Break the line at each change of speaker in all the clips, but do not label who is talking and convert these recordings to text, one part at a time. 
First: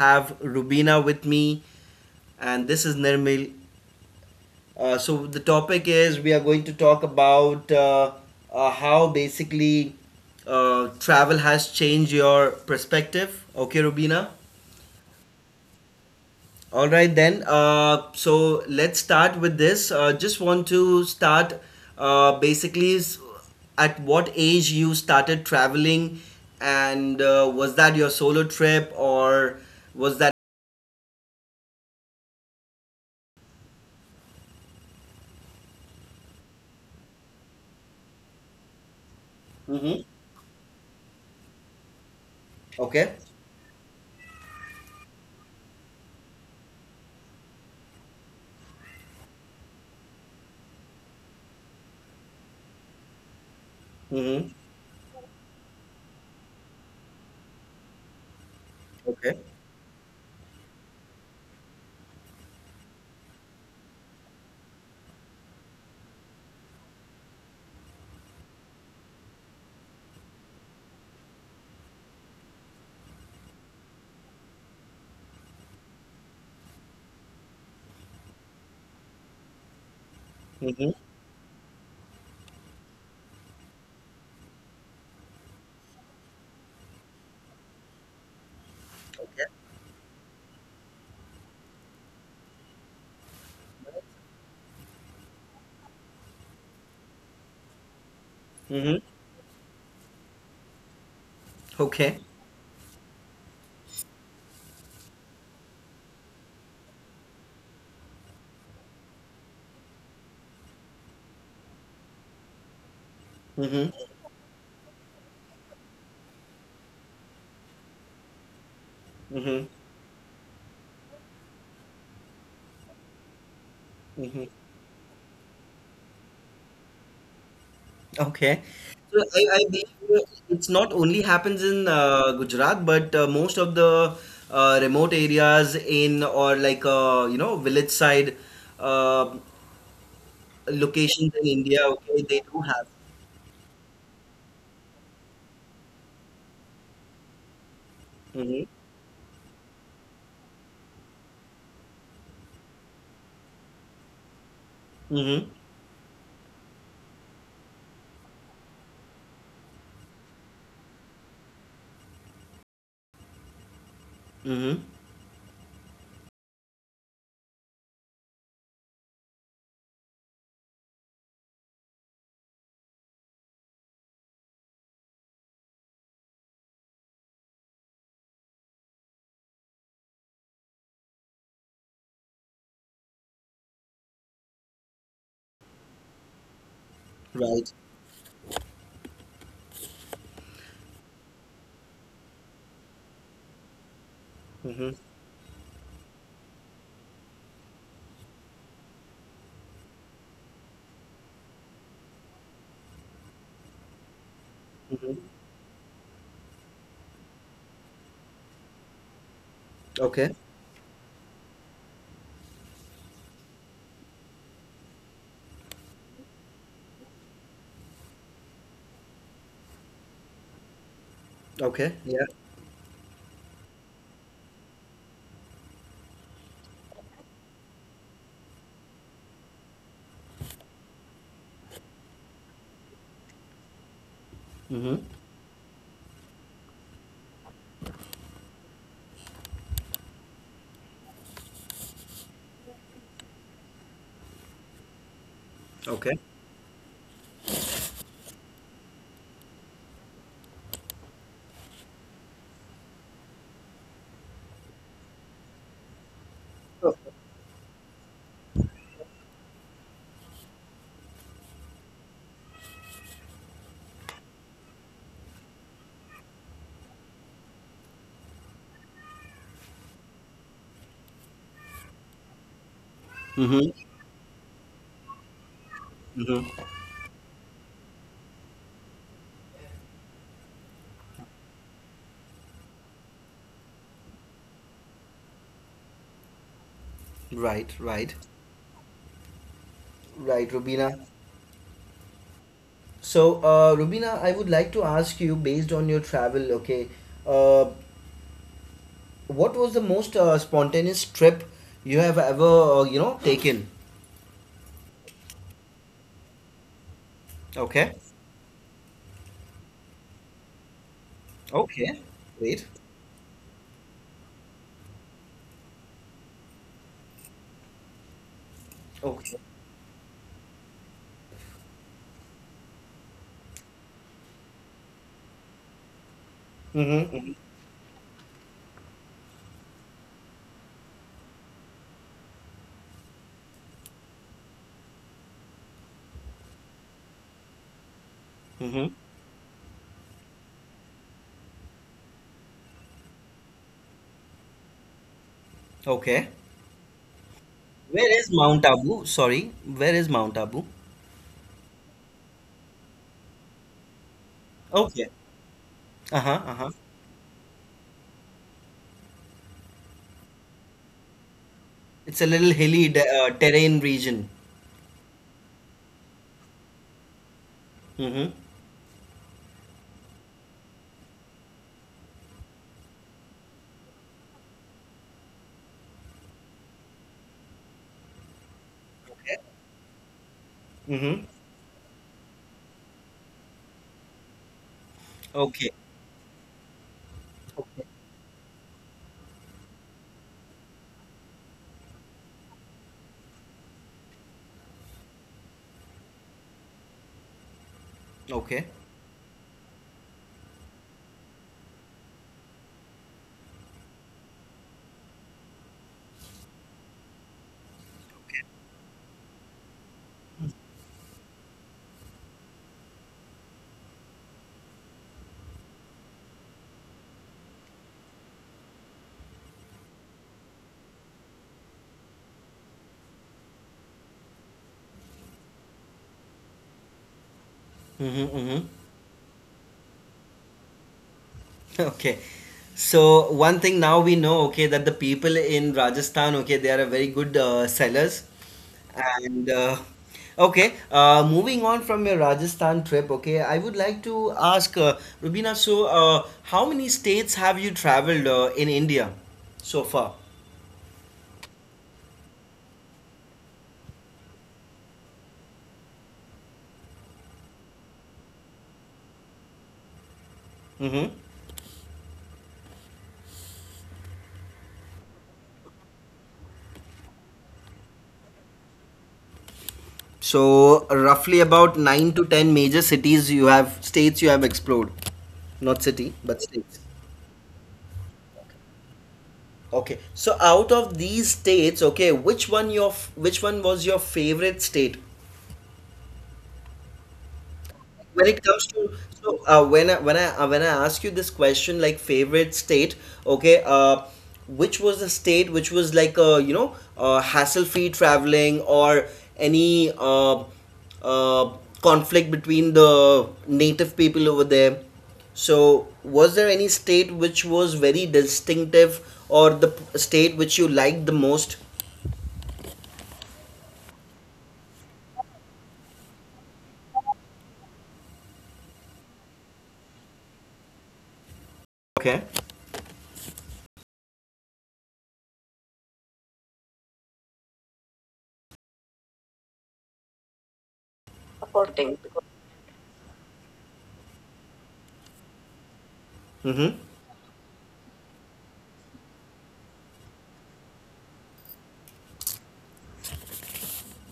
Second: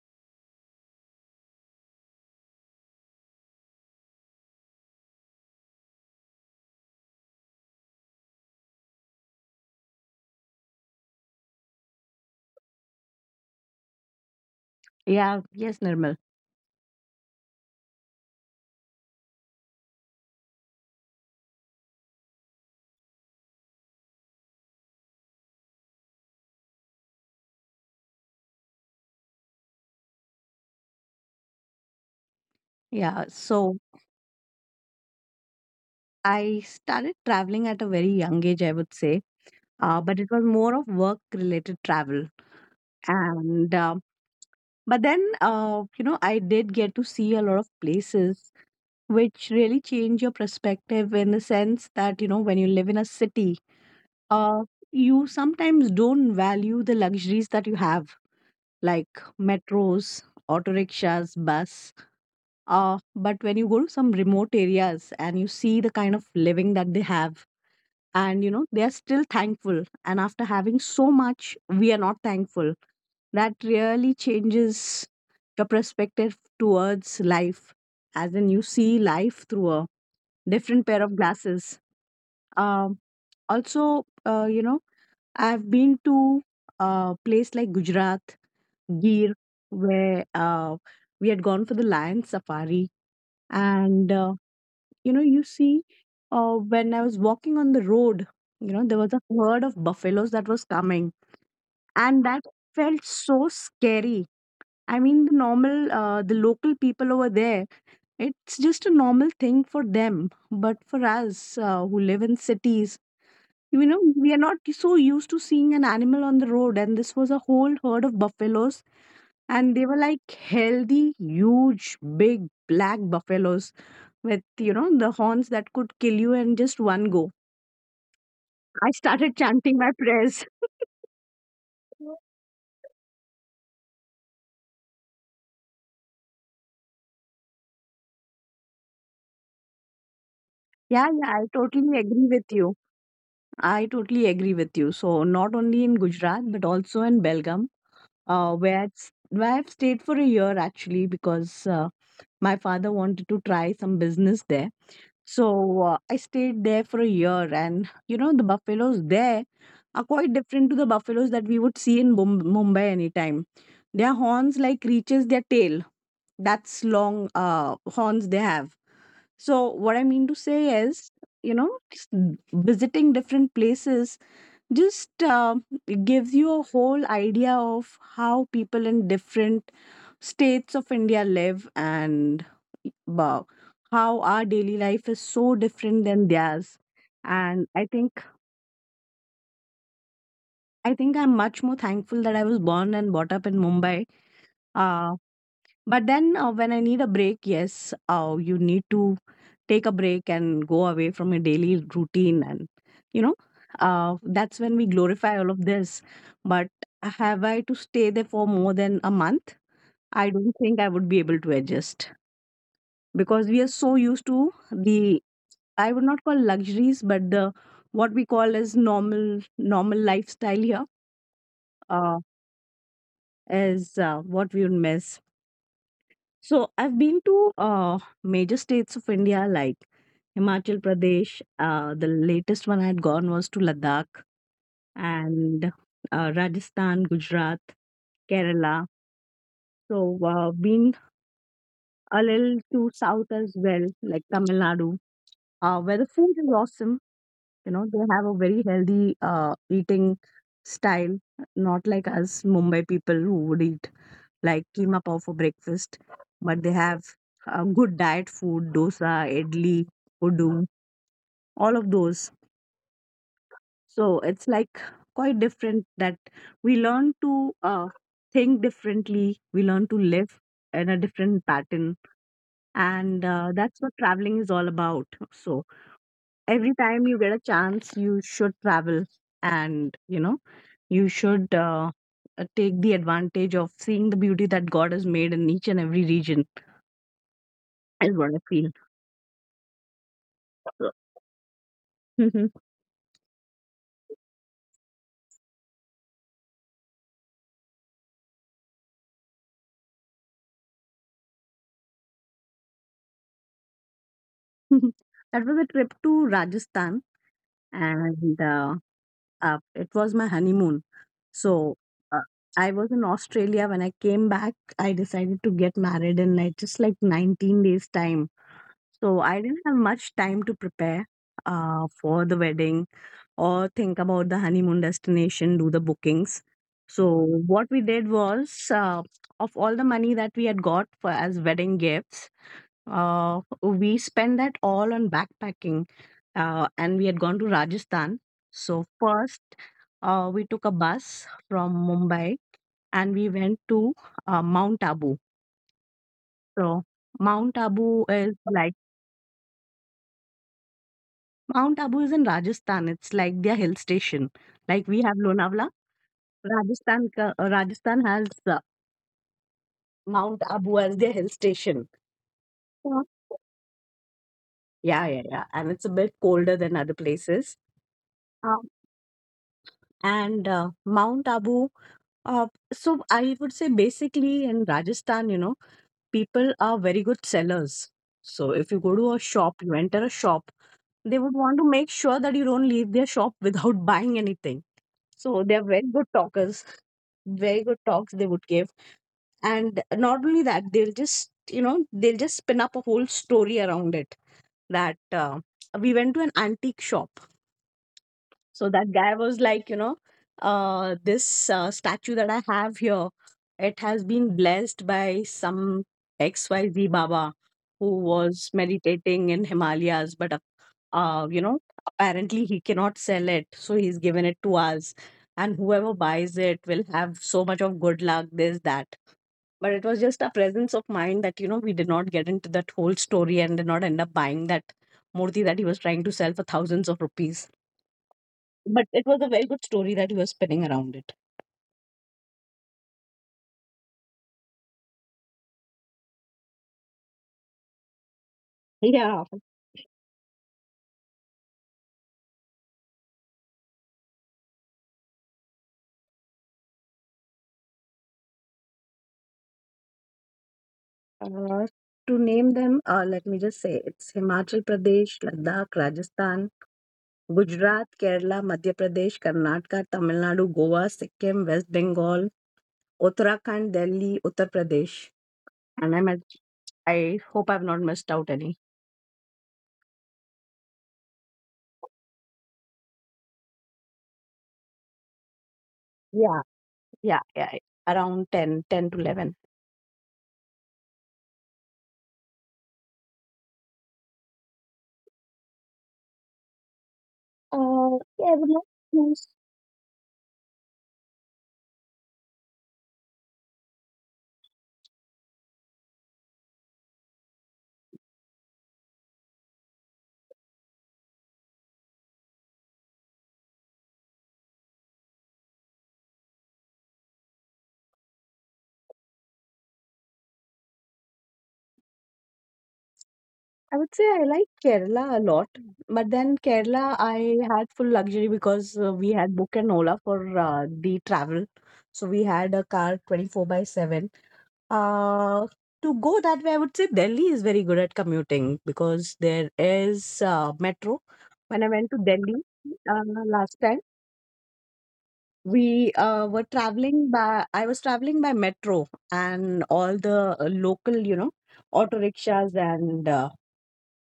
have Rubina with me, and this is Nirmal. So, the topic is we are going to talk about how basically travel has changed your perspective. Okay, Rubina?
Yeah, yes, Nirmal.
All right, then. So let's start with this. Just want to start uh, basically s- at what age you started traveling, and was that your solo trip or was that?
Yeah, so I started traveling at a very young age, I would say,
Mm-hmm.
but it was more of work-related travel.
Okay.
And but then, I did get to see a lot of places, which really change your perspective in the sense that when you live in a city,
Mm-hmm.
uh, you sometimes don't value the luxuries that you have, like
Okay.
metros, auto rickshaws, bus. But when you go to some remote areas and you see the kind of living that they have, and they are still thankful. And after having so much, we are not thankful. That really changes your perspective towards life, as in you see life through a different
Mm-hmm.
pair of glasses. Um, Also, I've been to a place like Gujarat, Gir,
Okay.
where we had gone for the lion safari. And you see, when I was walking on the road,
Mm-hmm.
there was a herd of buffaloes that was coming,
Okay.
and that felt so scary. I mean, the local people over there, it's just a normal thing for them, but for us, who live in cities, you
Mm-hmm.
know we are not so used to seeing an animal on the road, and this was a whole herd of buffaloes, and they were like healthy, huge, big, black buffaloes with,
Mm-hmm.
the horns that could kill you in just one go.
Okay.
I
So
started
I, I
chanting my
believe
prayers.
it's not only happens in Gujarat, but most of the remote areas in or like village side uh,
Yeah, yeah,
locations
I
in India.
totally
Okay,
agree
they
with
do
you.
have.
I totally agree with you. So not only in Gujarat but also in Belgium,
Mm-hmm.
where I've stayed for a year actually, because my father wanted to try some business there.
Mm-hmm.
So I stayed there for a year, and the buffaloes there are quite different to the buffaloes that we would see in Mumbai anytime. Their horns
Mm-hmm.
like reaches their tail. That's long horns they have. So, what I mean to say is, you know, s- visiting different places just gives you a whole idea of how people in different states of India live, and uh, how our daily life is so different than theirs. And
Right.
I think I'm much more thankful that I was born and brought up in Mumbai.
Mm-hmm.
Uh, But then, when I need a break, yes, you need to take a break and go away from your daily routine. And, you know, that's when we
Mm-hmm.
glorify all of this. But have I to stay there for more than a month? I
Okay.
don't think I would be able to adjust, because we are so used to the, I would not call luxuries, but the, what we call as normal lifestyle here,
Okay.
uh,
Yeah.
is what we would miss. So I've been to major states of India like Himachal Pradesh. The latest one I had gone was to Ladakh
Mm-hmm.
and Rajasthan, Gujarat, Kerala. So been a little to south as well, like Tamil Nadu, where the
Okay.
food is awesome. They have a very healthy eating style, not like us Mumbai people who would eat like keema pav for breakfast, but they have a good diet food: dosa, idli, udu, all of those. So it's like quite different, that we learn to uh, think differently, we learn to live in a different pattern, and
Mm-hmm.
that's what traveling is all about. So
Mm-hmm.
every time you get a chance you should travel, and you should take the advantage of seeing the beauty that God has made in each and every region,
Right.
is
Right.
what I feel.
Right,
So,
Rubina. So, Rubina, I would like to ask you, based on your travel, okay, uh, what was the most spontaneous trip you have ever, taken?
that was a trip to Rajasthan,
Okay.
and it was my honeymoon. So,
Okay.
uh,
Wait.
I was in Australia. When I came back, I decided to get married in like just like 19 days' time. So
Okay.
I didn't have much time to prepare for the wedding or think about the honeymoon destination, do the bookings. So
Mm-hmm.
what we did was, of all the money that we had got for as wedding gifts, we spent that all on backpacking, and we had gone to Rajasthan. So
Mm-hmm.
first, we took a bus from Mumbai and we went to Mount Abu.
Okay.
So Mount Abu
Where is
is
Mount
like,
Abu? Sorry. Where is Mount Abu?
Mount Abu is in Rajasthan. It's like their hill station. Like we
Okay.
have Lonavala,
Uh-huh. Uh-huh.
Rajasthan Rajasthan has Mount Abu as their hill station.
It's a little hilly
Yeah,
terrain region.
yeah, yeah. Yeah. And it's a bit colder than other places.
Mm-hmm.
Um, and Mount Abu. So I would say basically in Rajasthan, people are very good sellers. So if you go to a
Okay.
shop, you enter a shop, they
Mm-hmm.
would want to make sure that you don't leave their shop without buying anything. So they're
Okay.
very good talkers, very good
Okay.
talks they would give. And not only that, they'll just spin up a whole story around it that, we went to an antique shop.
Okay.
So that guy was like, this statue that I have here, it has been blessed by some XYZ Baba who was meditating in Himalayas, but uh, you know, apparently he cannot sell it, so he's given it to us. And whoever buys it will have so much of good luck, this, that. But it was just a presence of mind that, we did not get into that whole story and did not end up buying that murti that he was trying to sell for thousands of rupees.
Mm-hmm. Mm-hmm.
But it was a very good story that he was spinning around it.
Okay. So one thing now we know, okay, that the people in Rajasthan, okay, they are a very good sellers.
Yeah.
And okay, moving on from your Rajasthan trip, okay, I would like to ask Rubina, so how many states have you traveled in India so far?
Uh, to name them, let me just say it's Himachal Pradesh, Ladakh, Rajasthan, Gujarat, Kerala, Madhya Pradesh, Karnataka, Tamil Nadu, Goa,
Mm-hmm.
Sikkim, West Bengal, Uttarakhand, Delhi, Uttar Pradesh. And I hope I've not missed out any.
So roughly about nine to ten major cities you have, states you have explored. Not city,
Yeah,
but states.
yeah, yeah. Around 10 to 11.
Okay. So out of these states, okay, which one was your favorite state?
Yeah,
When it comes to,
to,
so, when I ask you this question like favorite state, okay, which was the state which was like hassle-free traveling or any uh, conflict between the native people over there? So, was there any state which was very distinctive or state which you liked the most?
I would say I like Kerala a lot. But then Kerala, I had full luxury because we had booked an Ola for the travel. So we
Okay.
had a car 24/7. Uh, to go that way, I would say Delhi is very good at commuting because there is metro. When I went to
Voting.
Delhi last time, we were
Mm-hmm.
traveling by, I was traveling by metro and all the local, auto rickshaws and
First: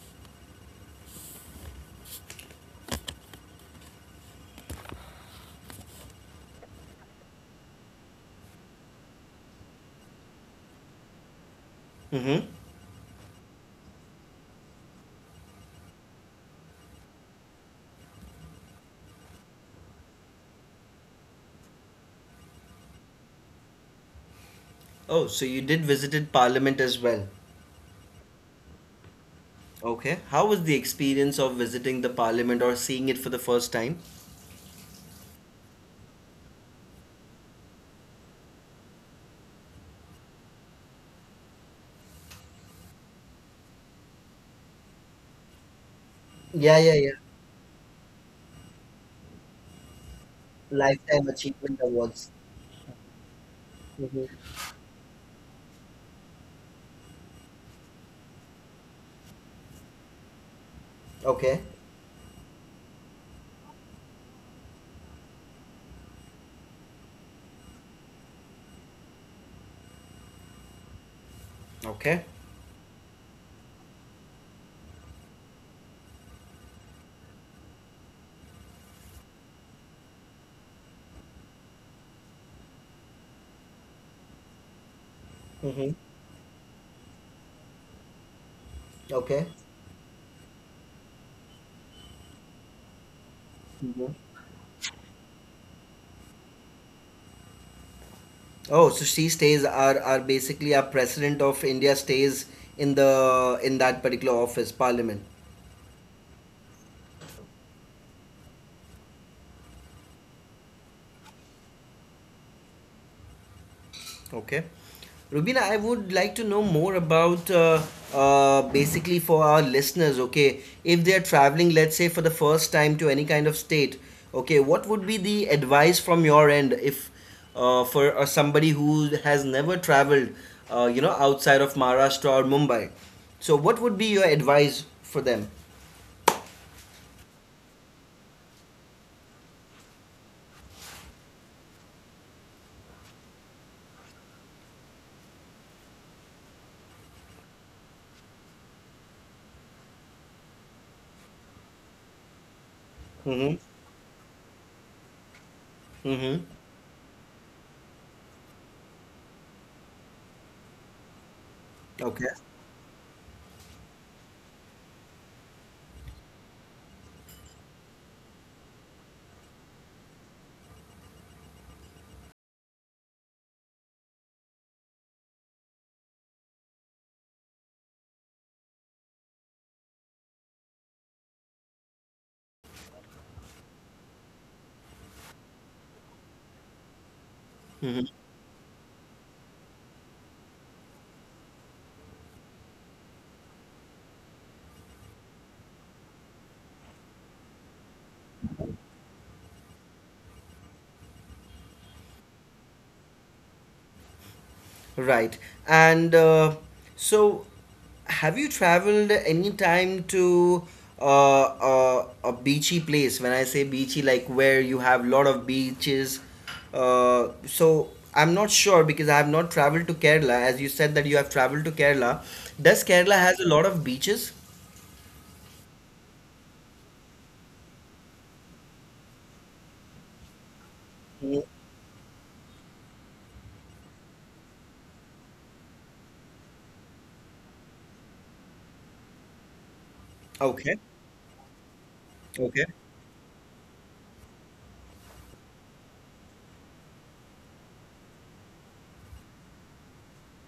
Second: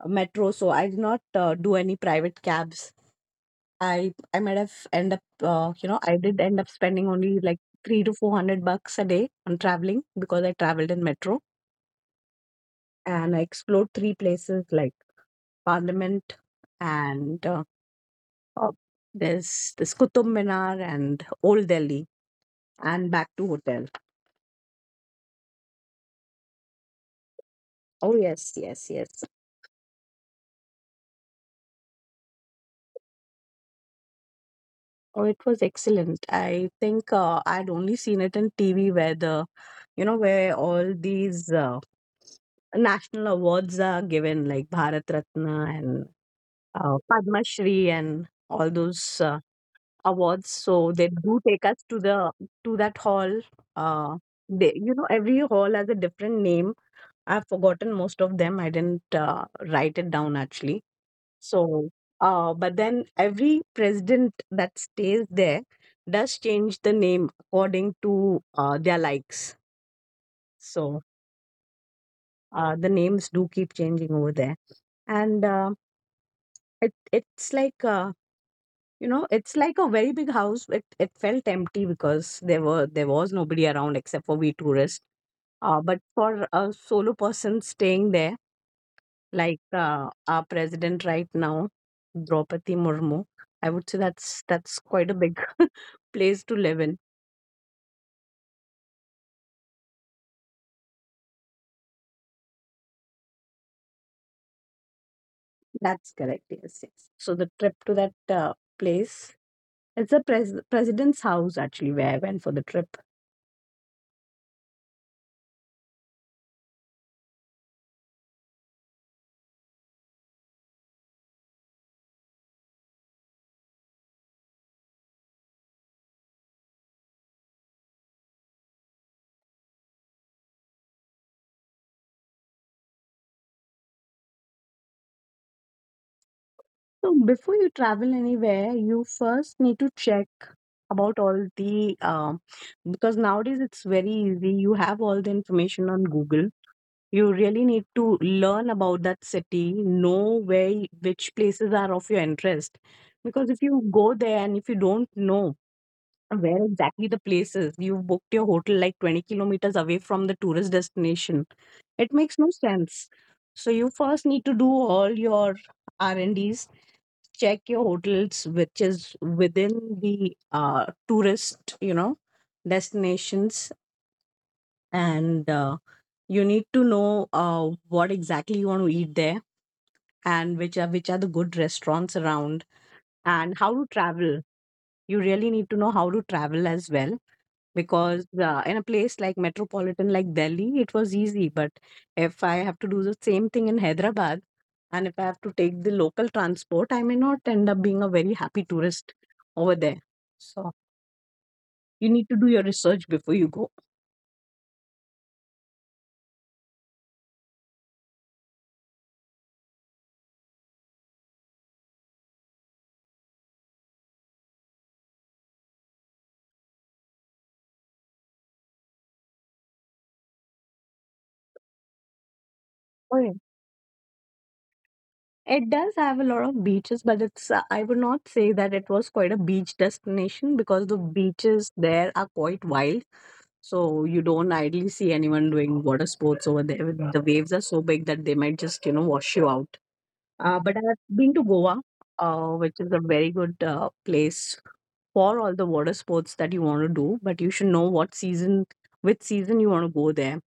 metro. So I did not do any private cabs. I might have end up, you know, I did end up spending only like three to four hundred bucks a day on traveling, because I traveled in metro
Mm-hmm.
and I explored three places like Parliament, and uh, there's this Qutub Minar, and Old Delhi, and back to hotel.
Oh, so you did visited Parliament as well.
Oh yes, yes, yes.
Okay. How was the experience of visiting the Parliament or seeing it for the first time?
Oh, it was excellent. I think I'd only seen it in TV where all these national awards are given like Bharat Ratna and
Yeah, yeah, yeah.
Padma Shri and all those awards, so they
Lifetime
do take
Achievement
us
Awards.
to that hall, uh
Hmm.
they, every hall has a different name. I've forgotten most of them. I didn't write it down, actually.
Okay.
So but then every president that stays there does change the name according to their likes. So
Okay.
the names do keep changing over there, and it, it's like you know it's like a very big house. It felt empty because there was nobody around except for we tourists.
Hmm.
But for a solo person staying there,
Okay.
like, our president right now, Draupadi Murmu, I would say
Hmm.
that's quite a big place to live in.
Oh, so she stays, are basically our president of India stays in the in that particular office, Parliament.
That's correct, yes, yes. So the trip to that place, it's the president's house actually, where I went for the trip.
Okay. Rubina, I would like to know more about basically for our listeners, okay, if they are traveling, let's say for the first time to any kind of state, okay, what would be the advice from your end if, for somebody who has never traveled, outside of Maharashtra or Mumbai? So, what would be your advice for them?
So before you travel anywhere, you first need to check about all the because nowadays it's very easy. You have all the information on Google. You really need to learn about that city, know which places are of your interest. Because
Mm-hmm.
if you go there and if you don't know
Mm-hmm.
where exactly the place is, you booked your hotel like 20 kilometers away from the tourist destination. It
Okay.
makes no sense. So you first need to do all your R&Ds, check your hotels which is within the tourist, destinations, and you need to know what exactly you want to eat there, and which are the good restaurants around, and how to travel. You really need to know how to travel as well,
Mm-hmm.
because in a place like metropolitan like Delhi, it was easy. But if I have to do the same thing in Hyderabad, and if I have to take the local transport, I may not end up being a very happy tourist over there. So you need to do your research before you go.
Right. And so, have you traveled any time to a beachy place? When I say beachy, like where you have lot of beaches. So, I'm not sure because I have not traveled to Kerala. As you said that you have traveled to Kerala. Does Kerala has a lot of beaches?
It does have a lot of beaches, but it's I would not say that it was quite a beach destination because the
Mm.
beaches there are quite wild. So you don't idly see anyone doing water sports over there. The waves are so big that they might just wash you out. Uh,
Okay.
but I've been to Goa,
Okay.
which is a very good place for all the water sports that you want to do, but you should know which season you want to go there.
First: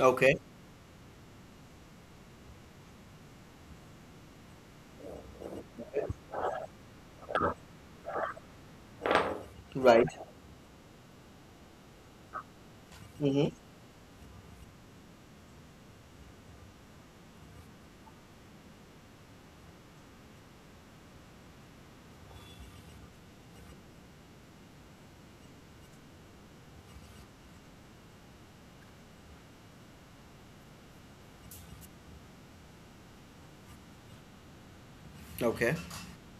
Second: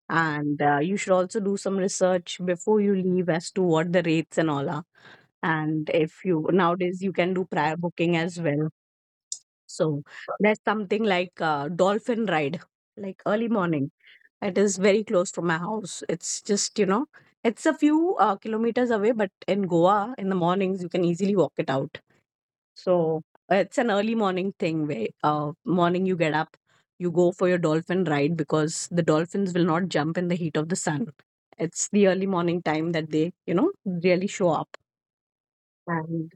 Okay.
And You should also do some research before you leave as to what the rates and all are, and if you nowadays you can do prior booking as well. So
Right.
there's something like dolphin ride, like early
Mm-hmm.
morning. It is very close to my house. It's just it's a few kilometers away, but in Goa, in the mornings, you can easily walk it out. So it's an early morning thing where morning you get up, you go for your dolphin ride because the dolphins will not jump in the heat of the sun. It's the early morning time that they really show up.
Okay.
and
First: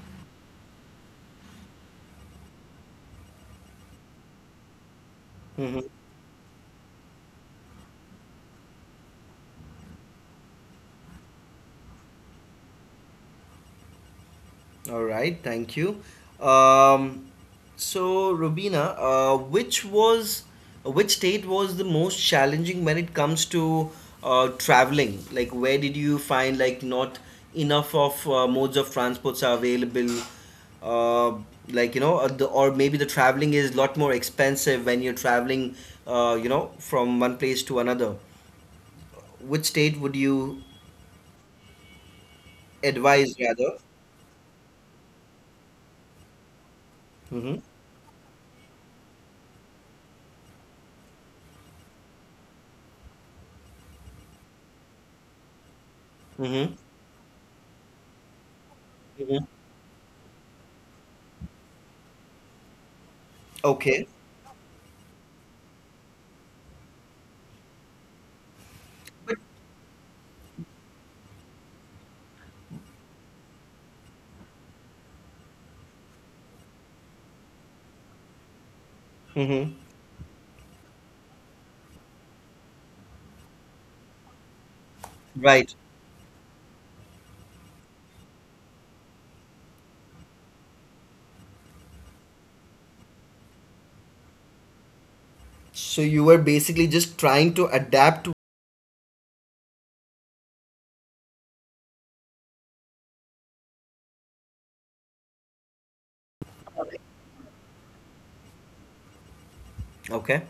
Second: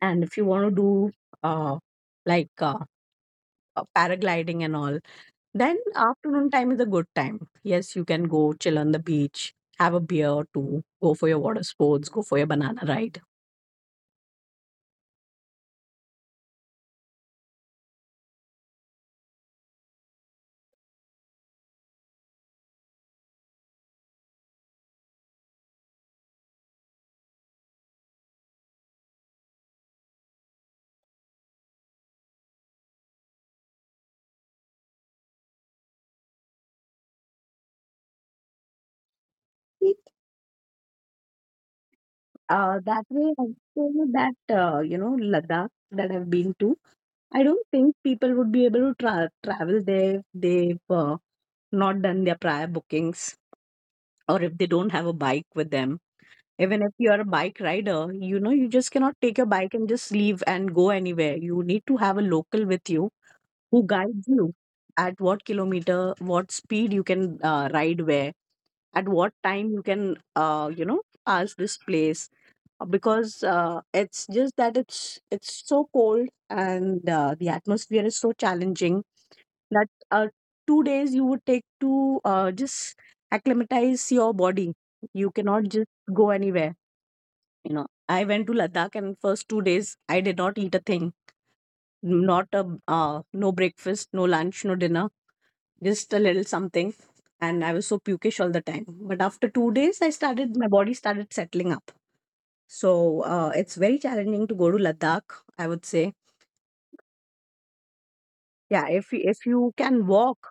and if you want to do uh, like uh, paragliding and all, then
Mm-hmm.
afternoon time is a good time. Yes, you can go chill on the beach, have a beer or two, go for your water sports, go for your banana ride.
All right, thank you. Um, so, Rubina, which state was the most challenging when it comes to traveling? Like, where did you find like not enough of modes of transports are available? Uh, like you know, or maybe the traveling is a lot more expensive when you're traveling, from one place to another. Which
It,
state would you
that way,
advise
I
rather?
feel that Ladakh that I've been to, I
Mm-hmm.
don't think people would be able to travel there if they've not done their prior bookings, or if they don't have a bike with them.
Mm-hmm.
Even if you're a bike rider, you know, you just cannot take
Mm-hmm.
your bike and just leave and go anywhere. You need to have a local with you who
Okay.
guides you at what kilometer, what speed you can ride where, at what time you can, pass this place. Because it's just that it's so cold, and the atmosphere is so challenging
Mm-hmm.
that 2 days you would take to just acclimatize your body. You cannot
Right.
just go anywhere. You know i went to Ladakh, and first 2 days I did not eat a thing. Not a uh, no breakfast, no lunch, no dinner.
So
Just a
you were
little
basically
something.
just trying
And
to
I was so
adapt.
pukish all the time. But after 2 days I started, my body started settling up. So it's very challenging to go to Ladakh, I would say. Yeah, if you can
Okay.
walk,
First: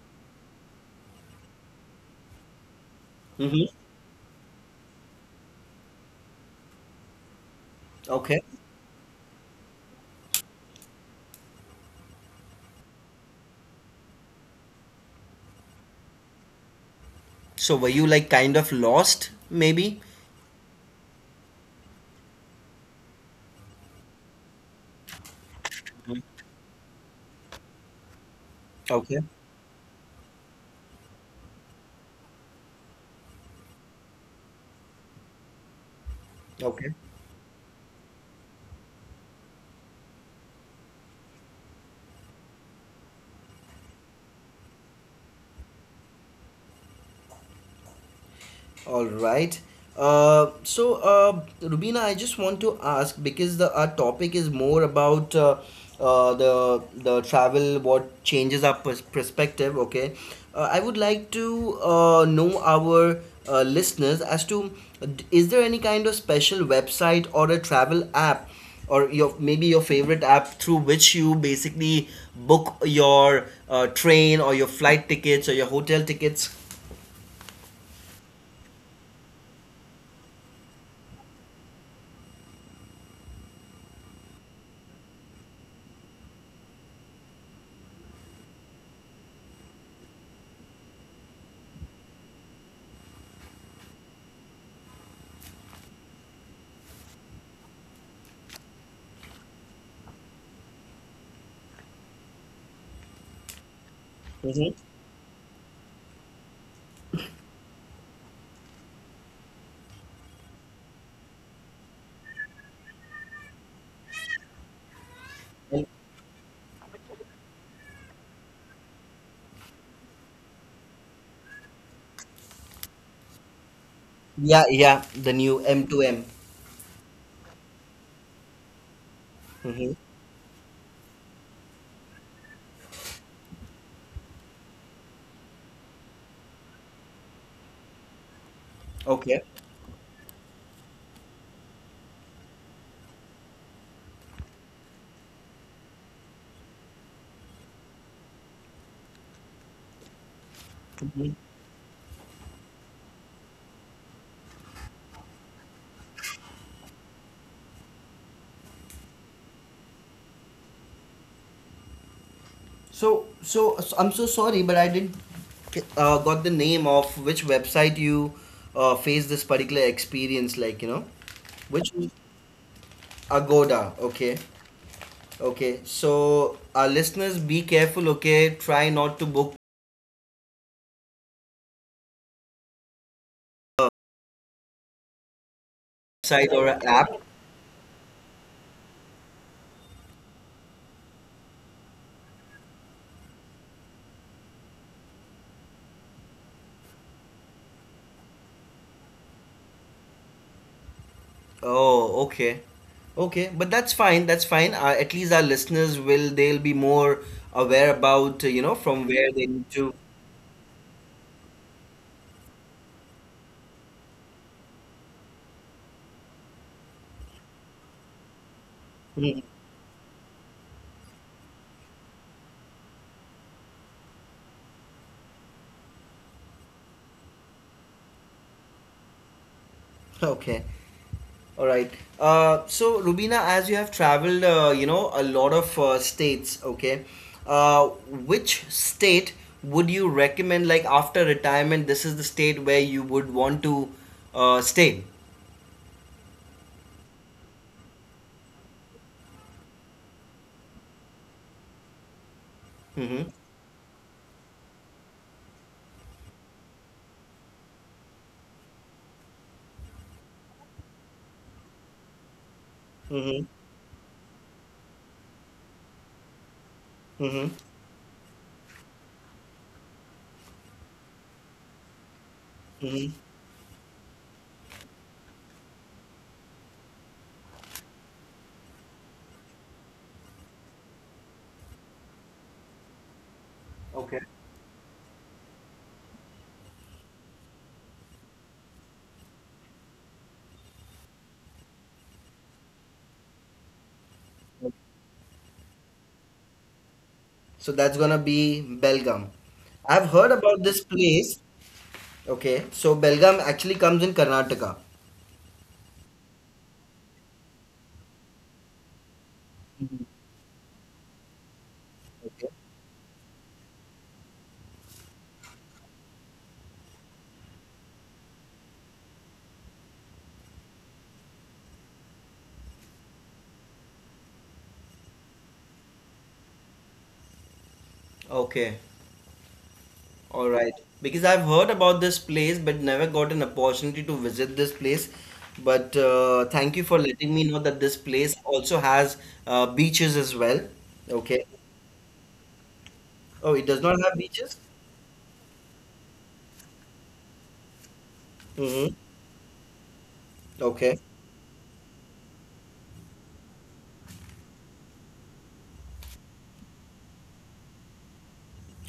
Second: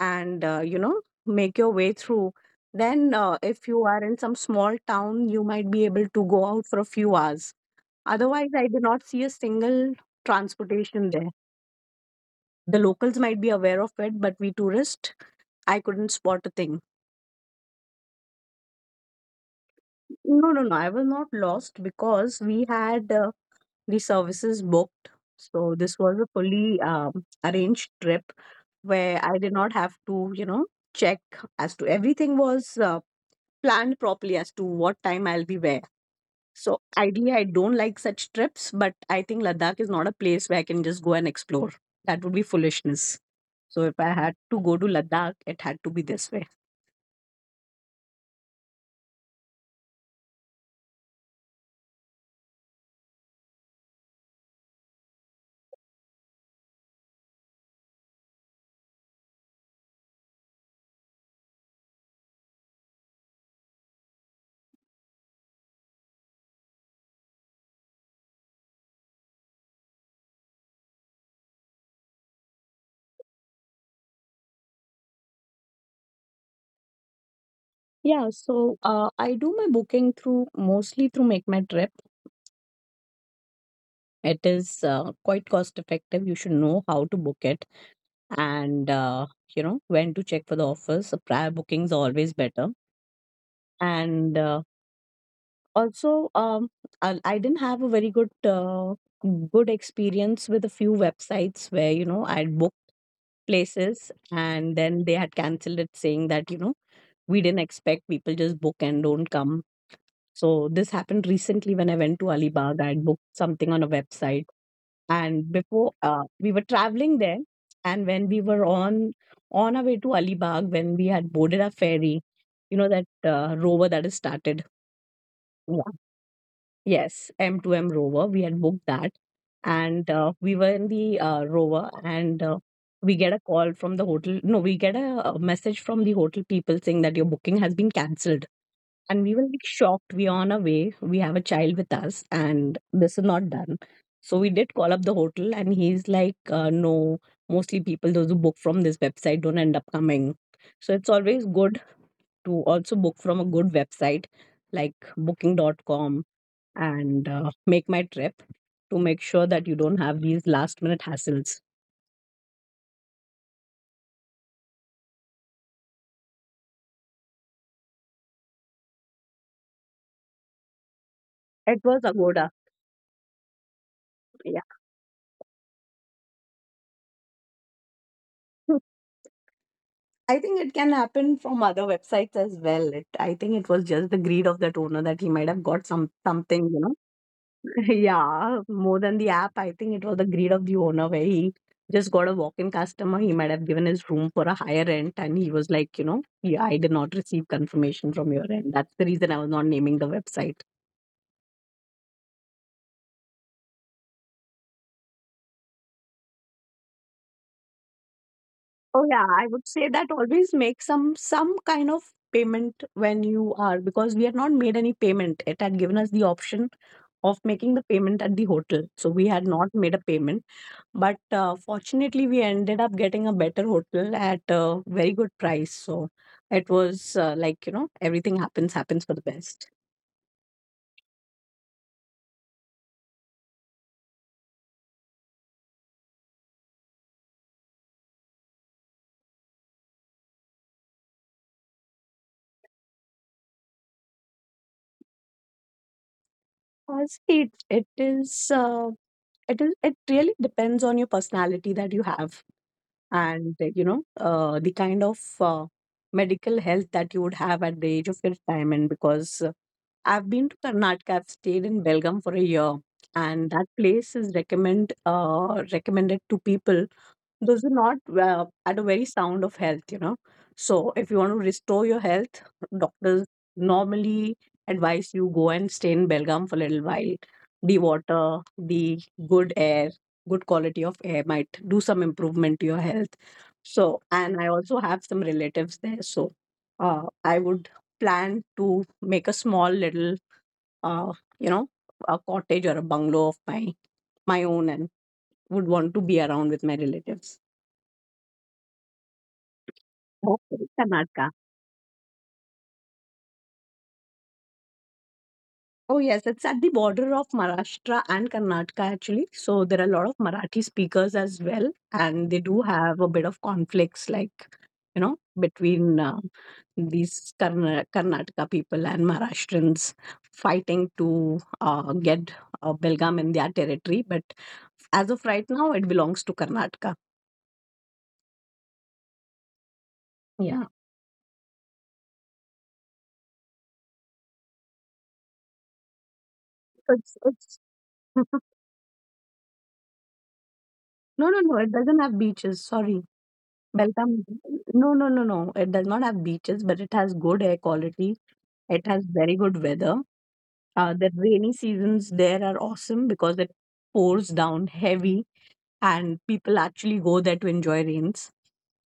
and make your way through, then if
Mm-hmm.
you are in some small town, you might be able to go out for a few hours.
Okay.
Otherwise, I do not see a single transportation there. The locals might be aware of it, but we tourists, I couldn't spot a thing.
So were you like kind of lost, maybe?
No, no, no. I was not lost because we had the services booked. So this was a
Mhm.
fully arranged trip where
Okay.
I did not have to, you know, check as to everything was planned properly as to what time I'll be where. So
Okay.
ideally, I don't like such trips, but I think Ladakh is not a place where I can just go and explore. That would be foolishness. So if I had to go to Ladakh, it had to be this way.
All right. So, Rubina, I just want to ask because the our topic is more about the travel, what changes our perspective. Okay, I would like to know our listeners as to is there any kind of special website or a travel app or your maybe your favorite app through which you basically book your train or your flight tickets or your hotel tickets.
Yeah, so I do my booking through, mostly through Make My Trip. It is quite cost effective. You should know how to book it, and when to check for the offers. So prior bookings are always better. And also, I didn't have a very good experience with a few websites where you know I would booked places and
Mhm.
then they had cancelled it, saying that you know we didn't expect people just book and don't come. So this happened recently when I went to Alibag. I had booked something on a website, and before we were traveling there, and when we were on our way to Alibag, when we had boarded our ferry, you know that rover that is started.
Yeah, yeah, the new
Yeah.
M2M.
Yes, M2M rover. We had booked that,
Mm-hmm.
and we were in the rover, and we get a call from the hotel. No, we get a message from the hotel people saying that your booking has been cancelled, and we were
Okay.
like shocked. We are on our way, we have a child with us, and this is not done. So we did call up the hotel, and he's like no, mostly people those who book from this website don't end up coming. So it's
Mhm.
always good to also book from a good website like Booking.com, and make my trip, to make sure that you don't have these last minute hassles.
So, I'm so sorry, but I didn't got the name of which website you faced this particular experience, like, you know,
It
which
was
was
Agoda.
Agoda. Okay,
Yeah.
okay. So, our listeners, be careful, okay? Try not to book
I think it can happen from other websites as well. I think it was just the greed of that owner that he might have got some
site
something,
or
you
an
know.
app.
Yeah, more than the app. I think it was the greed of the owner where he just got a walk-in customer. He might have given his room for a higher rent, and he was like, you know, yeah, I did not receive confirmation from your end. That's the reason I was not naming the website.
Oh, okay. Okay, but that's fine. That's fine. At least our listeners will they'll be more aware about
Oh
from
yeah,
where they
I would
need
say
to.
that always make some kind of payment when you are, because we had not made any payment. It had given us the option of making the payment at the hotel, so we
Hmm.
had not made a payment. But fortunately, we ended up getting a better hotel at a very good price. So it was everything happens for the best.
Okay. All right. So, Rubina, as you have traveled, a lot of states, okay, uh, which state would you recommend, like, after retirement, this is the state where you would want to stay?
See, it, it is it is it really depends on your personality that you have.
Mm-hmm.
And you know The kind of medical health that you would have at the age of your retirement, because I've been to Karnataka. I've stayed in Belgaum for a year,
Mm-hmm.
and that place is recommended to people
Mm-hmm.
those are not at a very sound of health, you know. So if you want to restore your health,
Mm-hmm.
doctors normally advise you go and stay in Belgium for a little while. The water the Good air, good quality of air might do some improvement to your health. So,
Okay.
and I also have some relatives there. So I would plan to make a small little uh, you know a cottage or a bungalow of my own, and would want to be around with my relatives.
So, that's gonna be Belgaum. I've heard about
Okay,
this
Karnataka.
place. Okay. So, Belgaum actually comes in Karnataka.
Oh yes, it's at the border of Maharashtra and Karnataka actually. So there are a lot of Marathi speakers as well, and they do have a bit of conflicts, like you know, between these Karnataka people and Maharashtrians fighting to get Belgaum in their territory. But as of right now, it belongs to Karnataka.
Okay. All
Yeah,
right, because I've heard about this place but never got an opportunity to visit this place. But thank you for
it's
letting me know
it's.
that this place also has beaches as well.
No, no,
Okay.
no. It doesn't have beaches. Sorry.
Oh, it does not have
Belgaum,
beaches?
no, no, no, no. It does not have beaches, but it has good air quality. It
Mm-hmm.
has very good weather.
Okay.
The rainy seasons there are awesome because it pours down heavy, and people actually go there to enjoy rains.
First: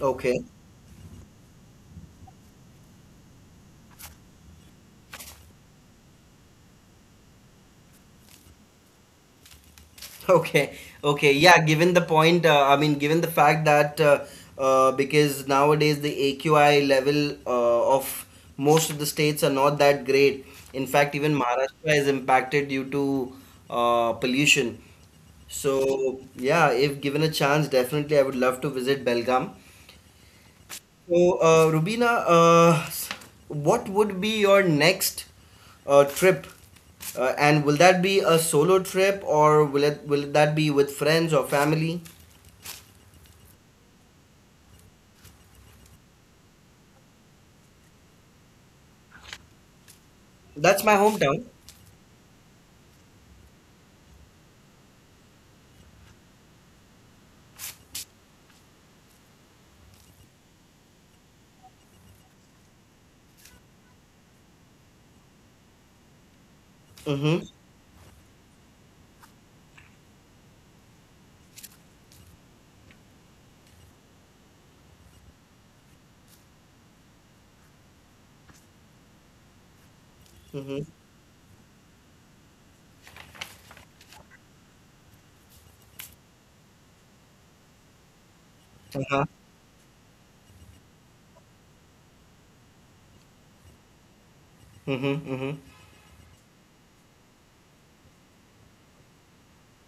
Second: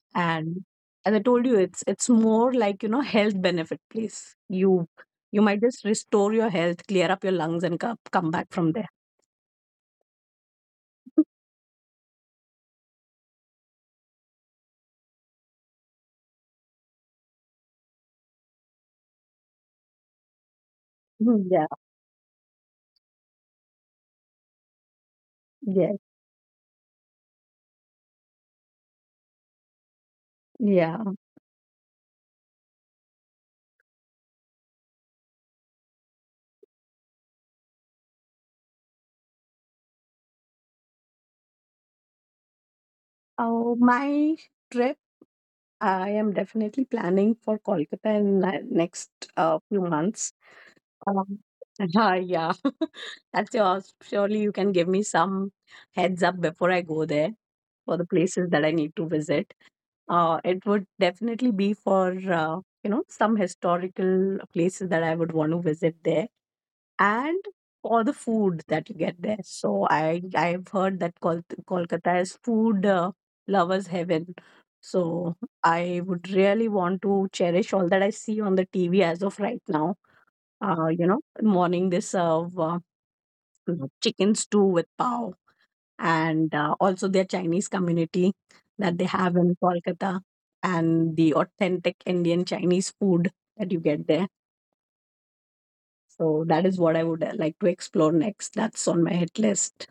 Okay.
And as I told you, it's more like you know health benefit place. You might just restore your health, clear up your lungs, and come back from there.
Okay, okay, yeah. Given the point, I mean, given the fact that because nowadays the AQI level of most of the states are not that great. In fact, even
Mhm. Yeah,
Maharashtra is impacted due to pollution.
yeah,
So, yeah, if given a chance, definitely I would love to visit Belgaum.
yeah.
So, Rubina, what would be your next trip? And will that be a solo trip or will that be with friends or family?
Oh, my trip. I am definitely planning for Kolkata in the next few months.
That's my
Um,
hometown.
yeah, that's yours. Surely you can give me some heads up before I go there for the places that I need to visit. It would definitely be for some historical places that I would want to visit there, and
Mm-hmm.
for the food that you get there. So I've heard that Kolkata is food lovers heaven. So I would really want to cherish all that I see on the TV as of right now.
Mm-hmm.
Morning they serve chicken stew with pav, and also their Chinese community that they
Uh-huh.
have in Kolkata, and the authentic Indian Chinese food that you get there.
Mm-hmm. Mm-hmm.
So that is what I would like to explore next. That's on my hit list.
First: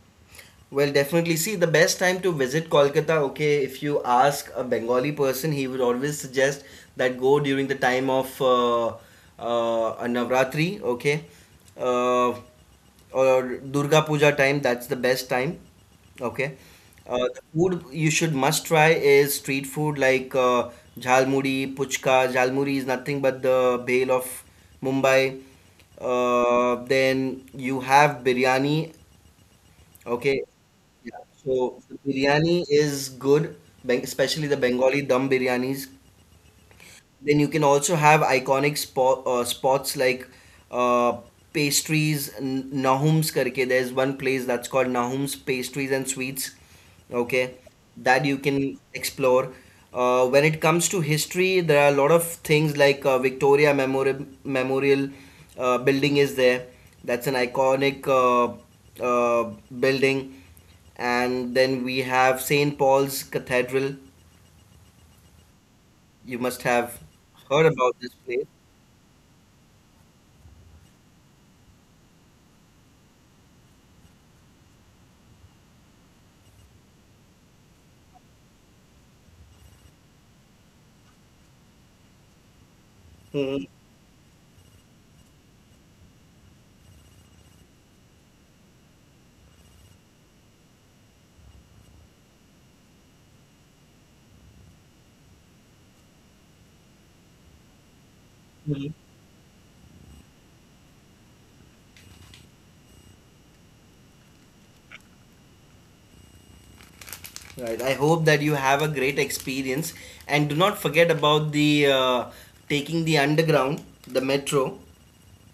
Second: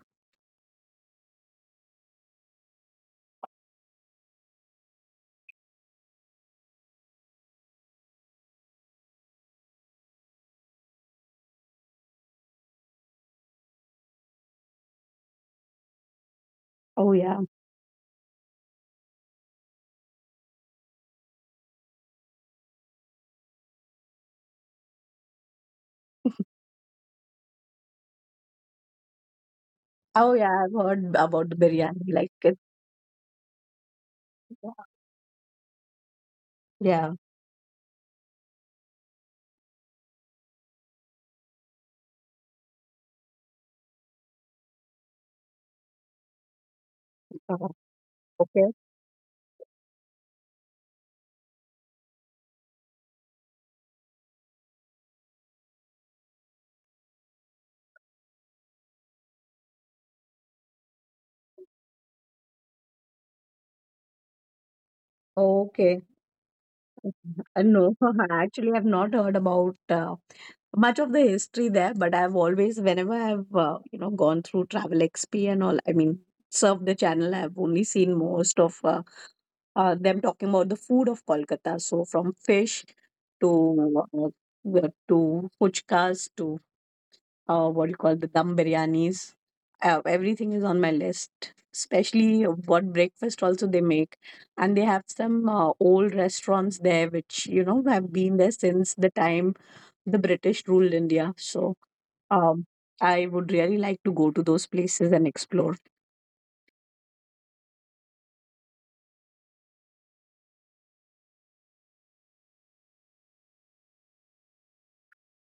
Well, definitely. See, the best time to visit Kolkata, okay, if you ask a Bengali person, he would always suggest that go during the time of Navratri, okay, uh, or Durga Puja time, that's the best time, okay.
Oh yeah.
The food you should must try is street food like jhalmuri, puchka. Jhalmuri is nothing but the bale of Mumbai. Then you have biryani.
Oh
Okay.
yeah, I've heard
Yeah.
about the
So the
biryani. Like it's
biryani is good, especially the Bengali dum biryanis.
yeah.
Then you can also have iconic spots like uh, pastries, Nahum's karke. There's one place that's called Nahum's Pastries and Sweets. Okay,
Uh,
that you
okay.
can explore. When it comes to history, there are a lot of things like Victoria Memorial Building is there. That's an iconic uh, building. And then we have St. Paul's Cathedral.
Okay.
You must have
Uh,
heard
No,
about this place.
actually, I've not heard about much of the history there, but I've always, whenever I've gone through Travel XP and all, I mean, surfed the channel, I've only seen most of them talking about the food of Kolkata. So from fish to uh, to fuchkas to what do you call the dum biryanis. Everything is on my list, especially what breakfast also they make. And they have some old restaurants there, which, you know, have been there since
Mhm.
the time the British ruled India. So um, I would really like to go to those places and explore.
Right. I hope that you have a great experience and do not forget about the taking the underground, the metro.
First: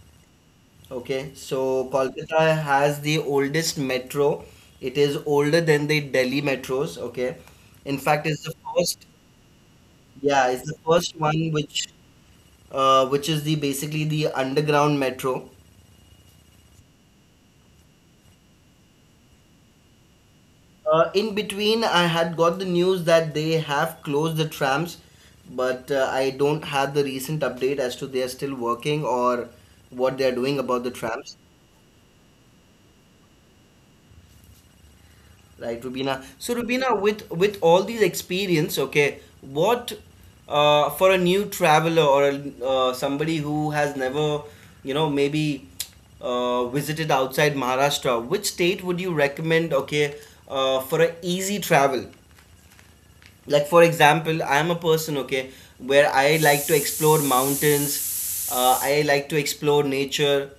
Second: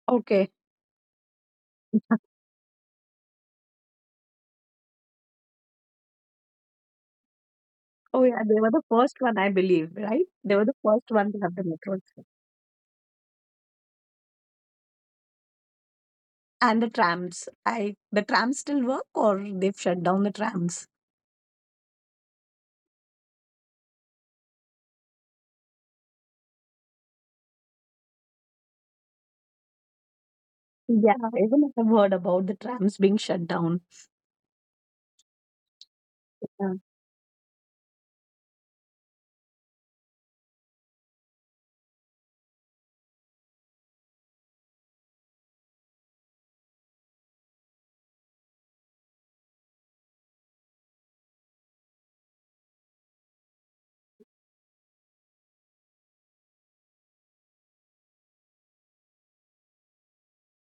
Okay.
Okay. So Kolkata has the oldest metro. It is older than the Delhi metros. Okay. In
Oh,
fact,
yeah.
it's the
They were the
first.
first one, I believe, right?
Yeah,
They were
it's
the
the
first
first
one to
one
have the
which,
metro.
uh, which is the basically the underground metro.
And the trams. I the trams still work, or they've shut down the trams?
In between, I had got the news that they have closed the trams, but I don't have the recent update as to they are still working or what they are doing about the
Yeah,
trams,
even I have heard about the trams being shut down.
right, Rubina? So,
Yeah.
Rubina, with all these experience, okay, what for a new traveler or somebody who has never, you know, maybe visited outside Maharashtra, which state would you recommend, okay, for an easy travel? Like, for example, I'm a person, okay, where I like to explore mountains, I like to explore nature,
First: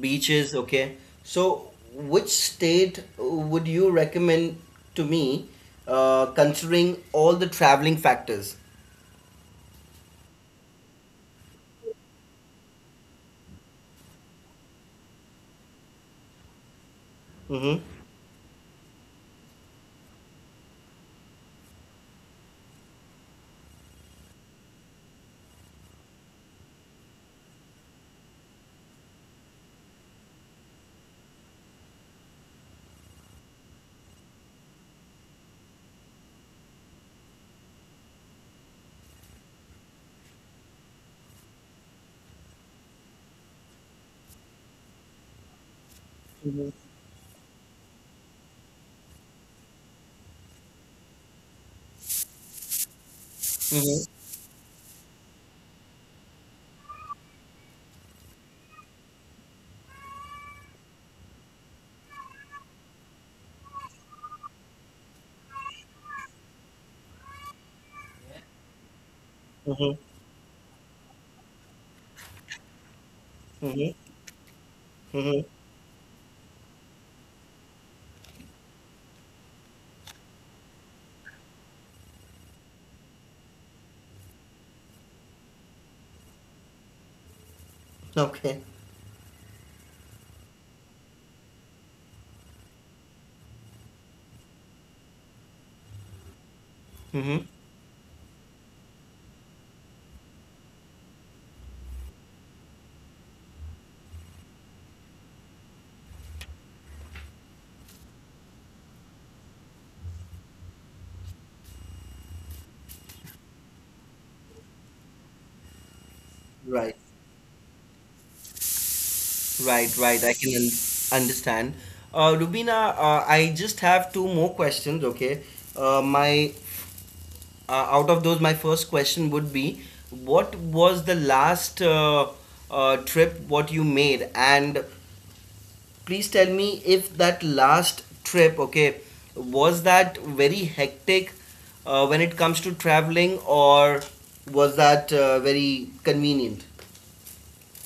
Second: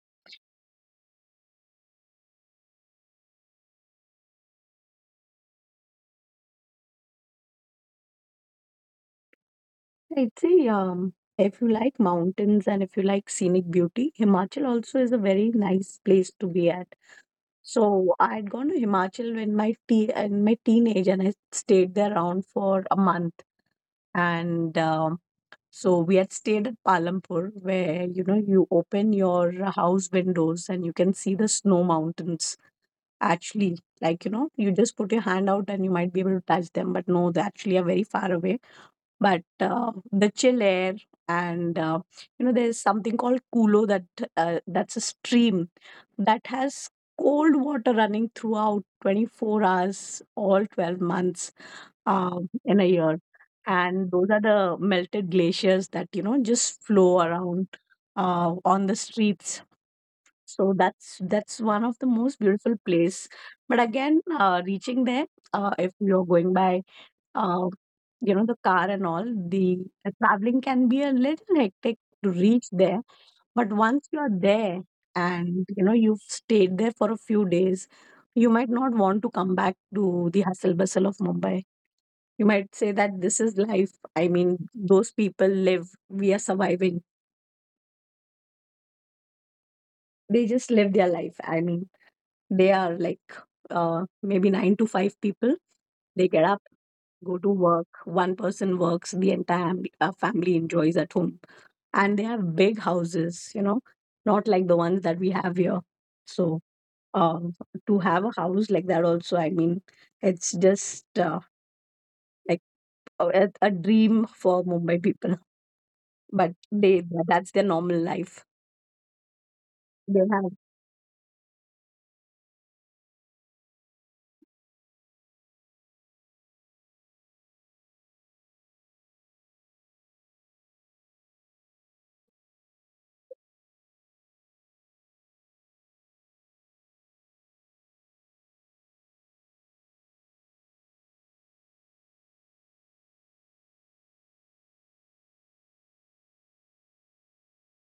beaches, okay, so which state would you recommend to me, considering all the traveling factors.
I'd say if you like mountains and if you like scenic beauty, Himachal also is a very nice place to be at.
Mm-hmm.
So I had gone to Himachal when my te in my teenage, and I stayed there around for a month. And so we had stayed at Palampur, where, you know, you open your house windows and you can see the snow mountains. Actually, like, you know, you just put your hand out and you might be able to touch them, but no, they actually are very far away, but the chill air, and you know, there's something called kulo, that's a stream that
Mm-hmm.
has cold water running throughout 24 hours, all 12 months in a year.
Mm-hmm.
And those are the melted glaciers that, you know, just flow around on the streets. So that's one of the most beautiful place. But again, reaching there, if you're going by, uh, you know, the car and all, the,
Mm-hmm.
the traveling can be a little hectic to reach there. But
Mm-hmm.
once you're there,
Mm-hmm.
and, you know, you've stayed there for a few days, you might not want to come back to the hustle bustle of Mumbai. You might say that this is life. I mean, those people live. We are surviving.
Okay.
They just live their life. I mean, they are like maybe nine to five people. They get up, go
Mm-hmm.
to work. One person works, the entire family enjoys at home. And they have big houses, you know, not like the ones that we have here. So um, to have a house like that, also, I mean, it's just like a dream for Mumbai people. But
Right,
they that's their normal life.
right,
They
right, I
have.
can understand. Rubina, I just have two more questions, okay? My Out of those, my first question would be what was the last trip what you made? And please tell me if that last trip, okay, was that very hectic when it comes to traveling or was that very convenient?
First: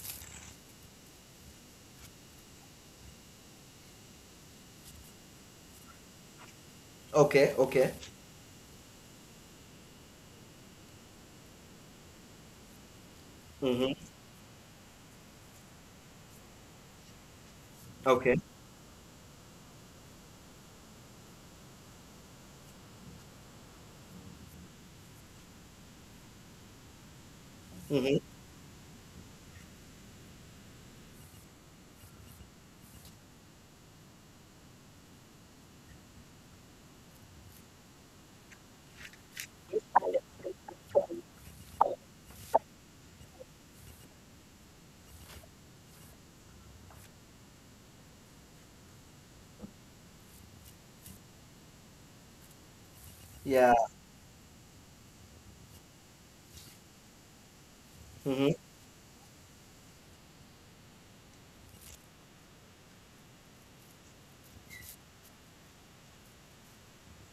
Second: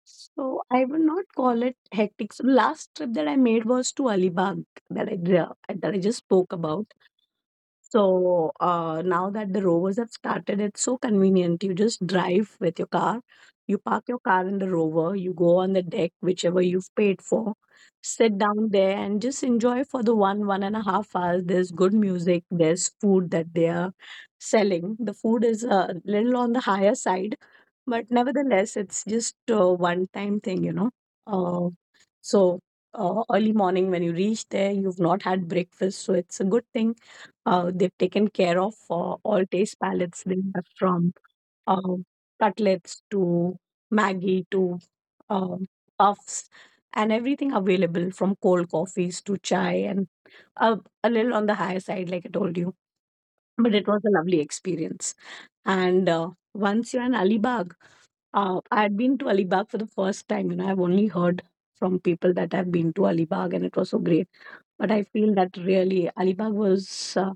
So I would not call it hectic. So last trip that I made was to Alibag, that I just spoke about.
Okay, okay.
So, now that the rovers have started, it's so convenient. You just drive with your car, you
Mm-hmm.
park your car in the rover, you go on the deck, whichever you've paid for,
Okay.
sit down there and just enjoy for the one, one and a half hours. There's good music, there's food that they are selling. The food is a little on the higher side, but
Mm-hmm.
nevertheless, it's just a one time thing, you know. Uh, so, Early morning when you reach there, you've not had breakfast, so it's a good thing they've taken care of all taste palettes. They have from um cutlets to Maggie to uh puffs and everything available, from cold coffees to chai, and uh, a little on the higher side, like I told you. But
Yeah.
it was a lovely experience. And once you're in Alibag,
Mm-hmm.
I had been to Alibag for the first time. You know, I've only heard from people that have been to Alibag, and it was so great. But I feel that really Alibag was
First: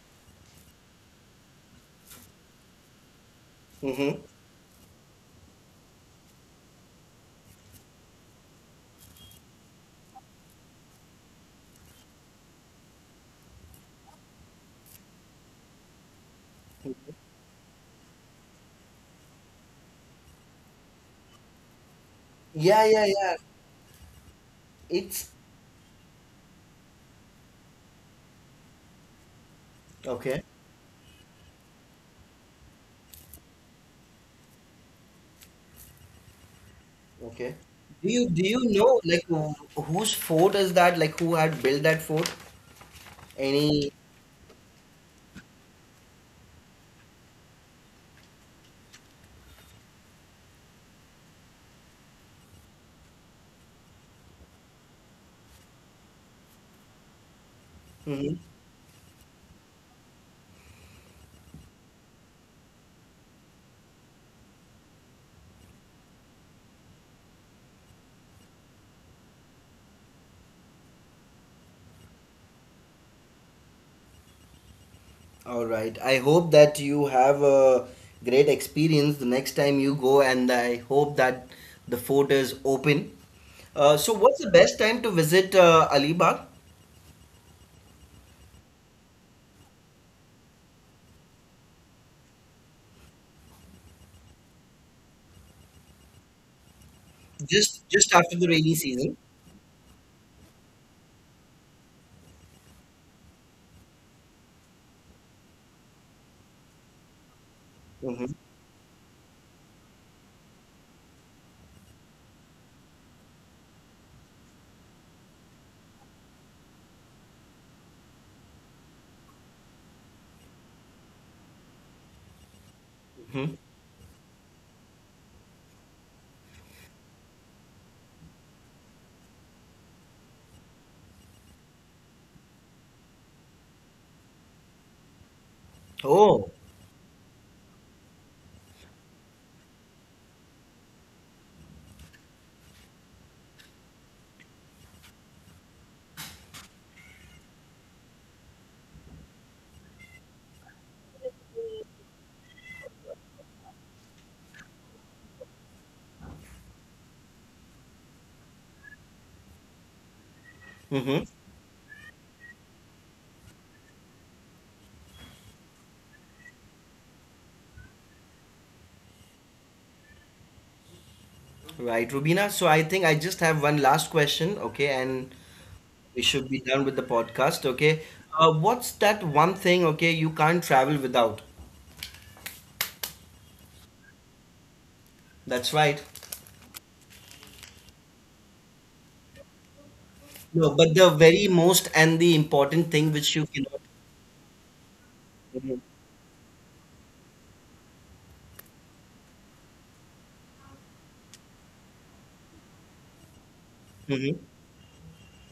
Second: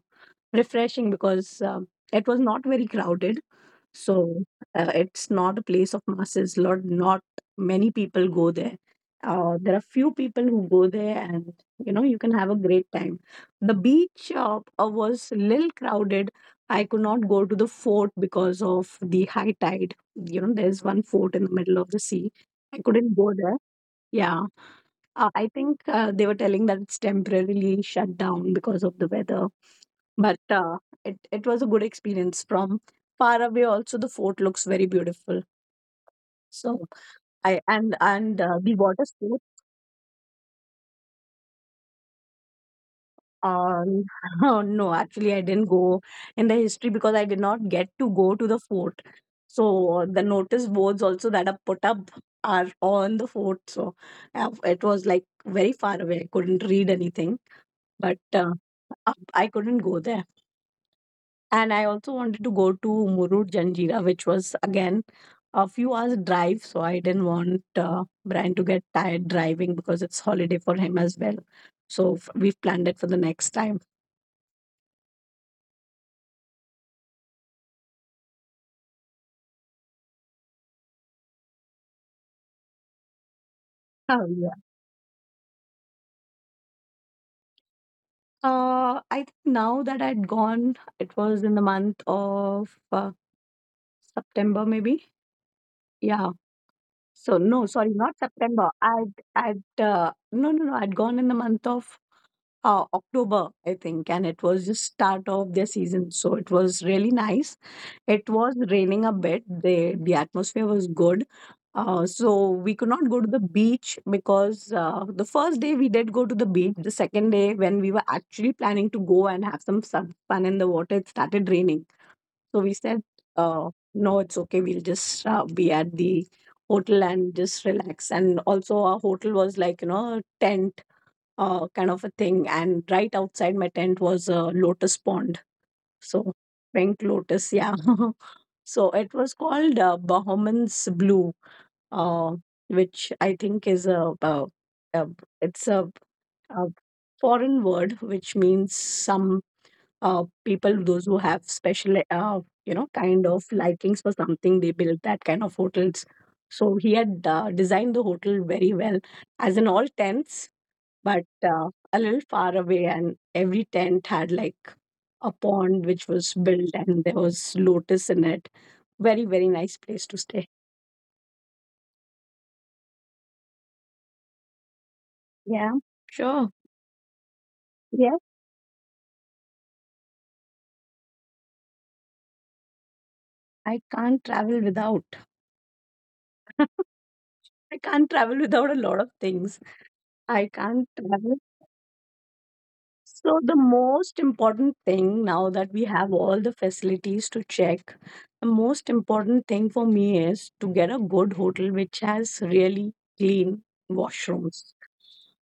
refreshing because it was not very crowded.
Mm-hmm.
So it's not a place of masses. Lot not many people go there. There are few people who go there, and, you know, you can have a great time. The beach was little crowded. I could not go to the fort because of the high tide. You know, there's one fort in the middle of the sea. I
Yeah, yeah,
couldn't go
yeah.
there. Yeah,
It's
I think they were telling that it's temporarily shut down because of the weather, but
okay.
it was a good experience. From far away, also the fort looks very beautiful. So
Okay.
I
Do you
and
do you
the
know
water
like
sport.
whose fort is that? Like who had built that fort? Any?
Um, oh, no, actually, I didn't go in the history because I did not get to go to the fort. So the notice boards also that are put up are on the fort. So it was like very far away. I couldn't read anything. But
Mhm.
I couldn't go there. And I also wanted to go to Murud Janjira, which was again a few hours drive. So I didn't want Brian to get tired driving because it's holiday for him as well. So we've planned it for the next time.
All right. I hope that you have a great experience the next time you go, and I hope that the fort is open. So,
Oh
what's the
yeah.
best time to visit Alibag?
I think now that I'd gone, it was in the month of September, maybe. Yeah. So no,
Just
sorry,
just
not
after the
September.
rainy season.
I'd No, no, no. I'd gone in the month of October, I think, and it was just start of their season, so it was really nice.
Hmm.
It was raining a bit. The atmosphere was good, so we could not go to the beach because the first day we did go to the beach. The second day, when we were actually planning to go and have some fun in the water, it started raining. So we said,
Hmm.
"No, it's okay. We'll just be at the." Hotel, and just relax. And also our hotel was like, you know, tent kind of a thing. And right outside my tent was a lotus pond. So
Oh.
pink lotus, yeah. So it was called Bahman's Blue, uh, which I think is uh, it's a foreign word which means some people, those who have special, you know, kind of likings for something, they build that kind of hotels. So he had designed the hotel very well, as in all tents,
Hmm.
but a little far away, and every tent had like a pond which was built and there was lotus in it. Very, very nice place to stay.
Right, Rubina. So I think I just have one last question, okay? And
Yeah,
we should be
sure,
done with the podcast. Okay.
yeah.
What's that one thing? Okay, you can't travel without.
i can't travel without
That's right.
i can't travel without a lot of things. I
No,
can't
but the
travel.
very most and the important thing which
So
you
the
cannot.
most important thing, now that
Mhm.
we have all the facilities to check, the most important thing for me is to get a good hotel which has really clean
Mhm.
washrooms.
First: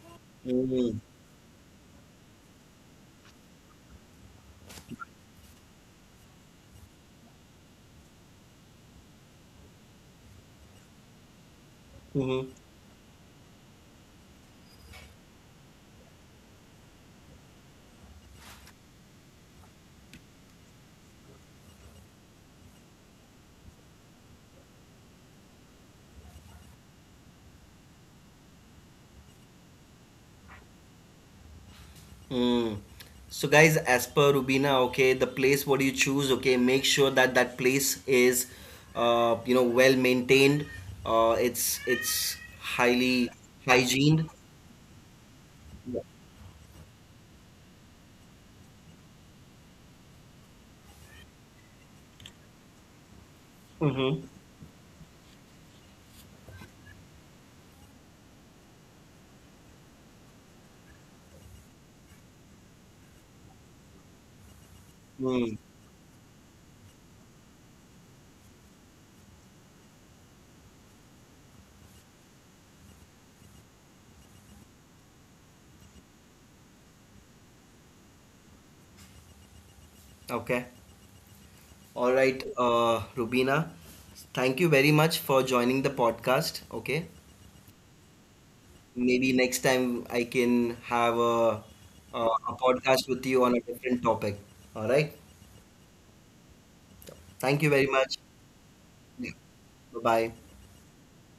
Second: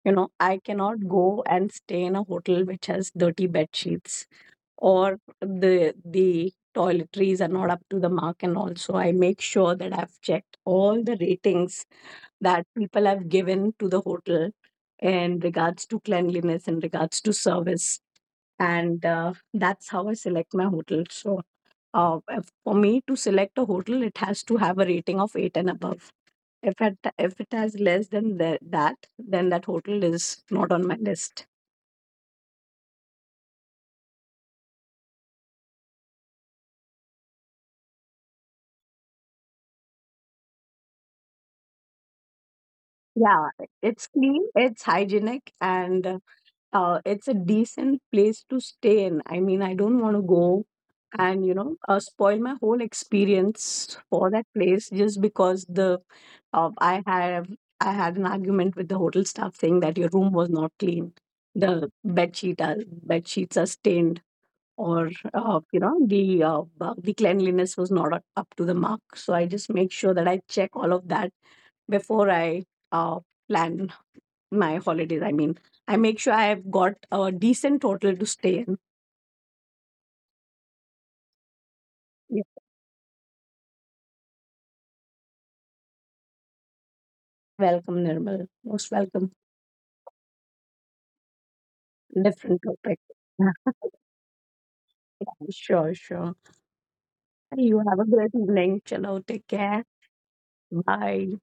You know, I
Mhm.
cannot go and stay in a hotel which has dirty bed sheets or the toiletries are not up to the mark. And also, I make sure that I've checked all the ratings that people have given to the hotel, in regards to cleanliness, in regards to service, and that's how I select my hotel. So for me to select a hotel, it has to have a rating of 8 and above. If it has less than the, that then that hotel is not on my list.
Mm. So, guys, as per Rubina, okay, the place what you choose, okay, make sure that that place is, well maintained. Uh, it's it's highly
Yeah, it's
hygiened.
clean, it's hygienic, and it's a decent place to stay in. I mean, I don't want to go and, you know, spoil my whole experience
Mm-hmm.
for that place just because the uh, I have I had an argument with the hotel staff saying that your room was not clean, the bed sheet are, bed sheets are stained, or
Mm.
the cleanliness was not up to the mark. So I just make sure that I check all of that before I uh, plan my holidays, I mean. I make sure I have got a decent hotel to stay in.
Okay. All
Yeah.
right, Rubina, thank you very much for joining the podcast. Okay,
Welcome, Nirmal. Most welcome.
maybe next time I can have a, a
Different topic.
podcast with you on a different topic. All right,
Yeah, sure, sure.
thank you
You
very
have a
much.
great evening. Chalo,
Bye
take care.
bye.
Bye.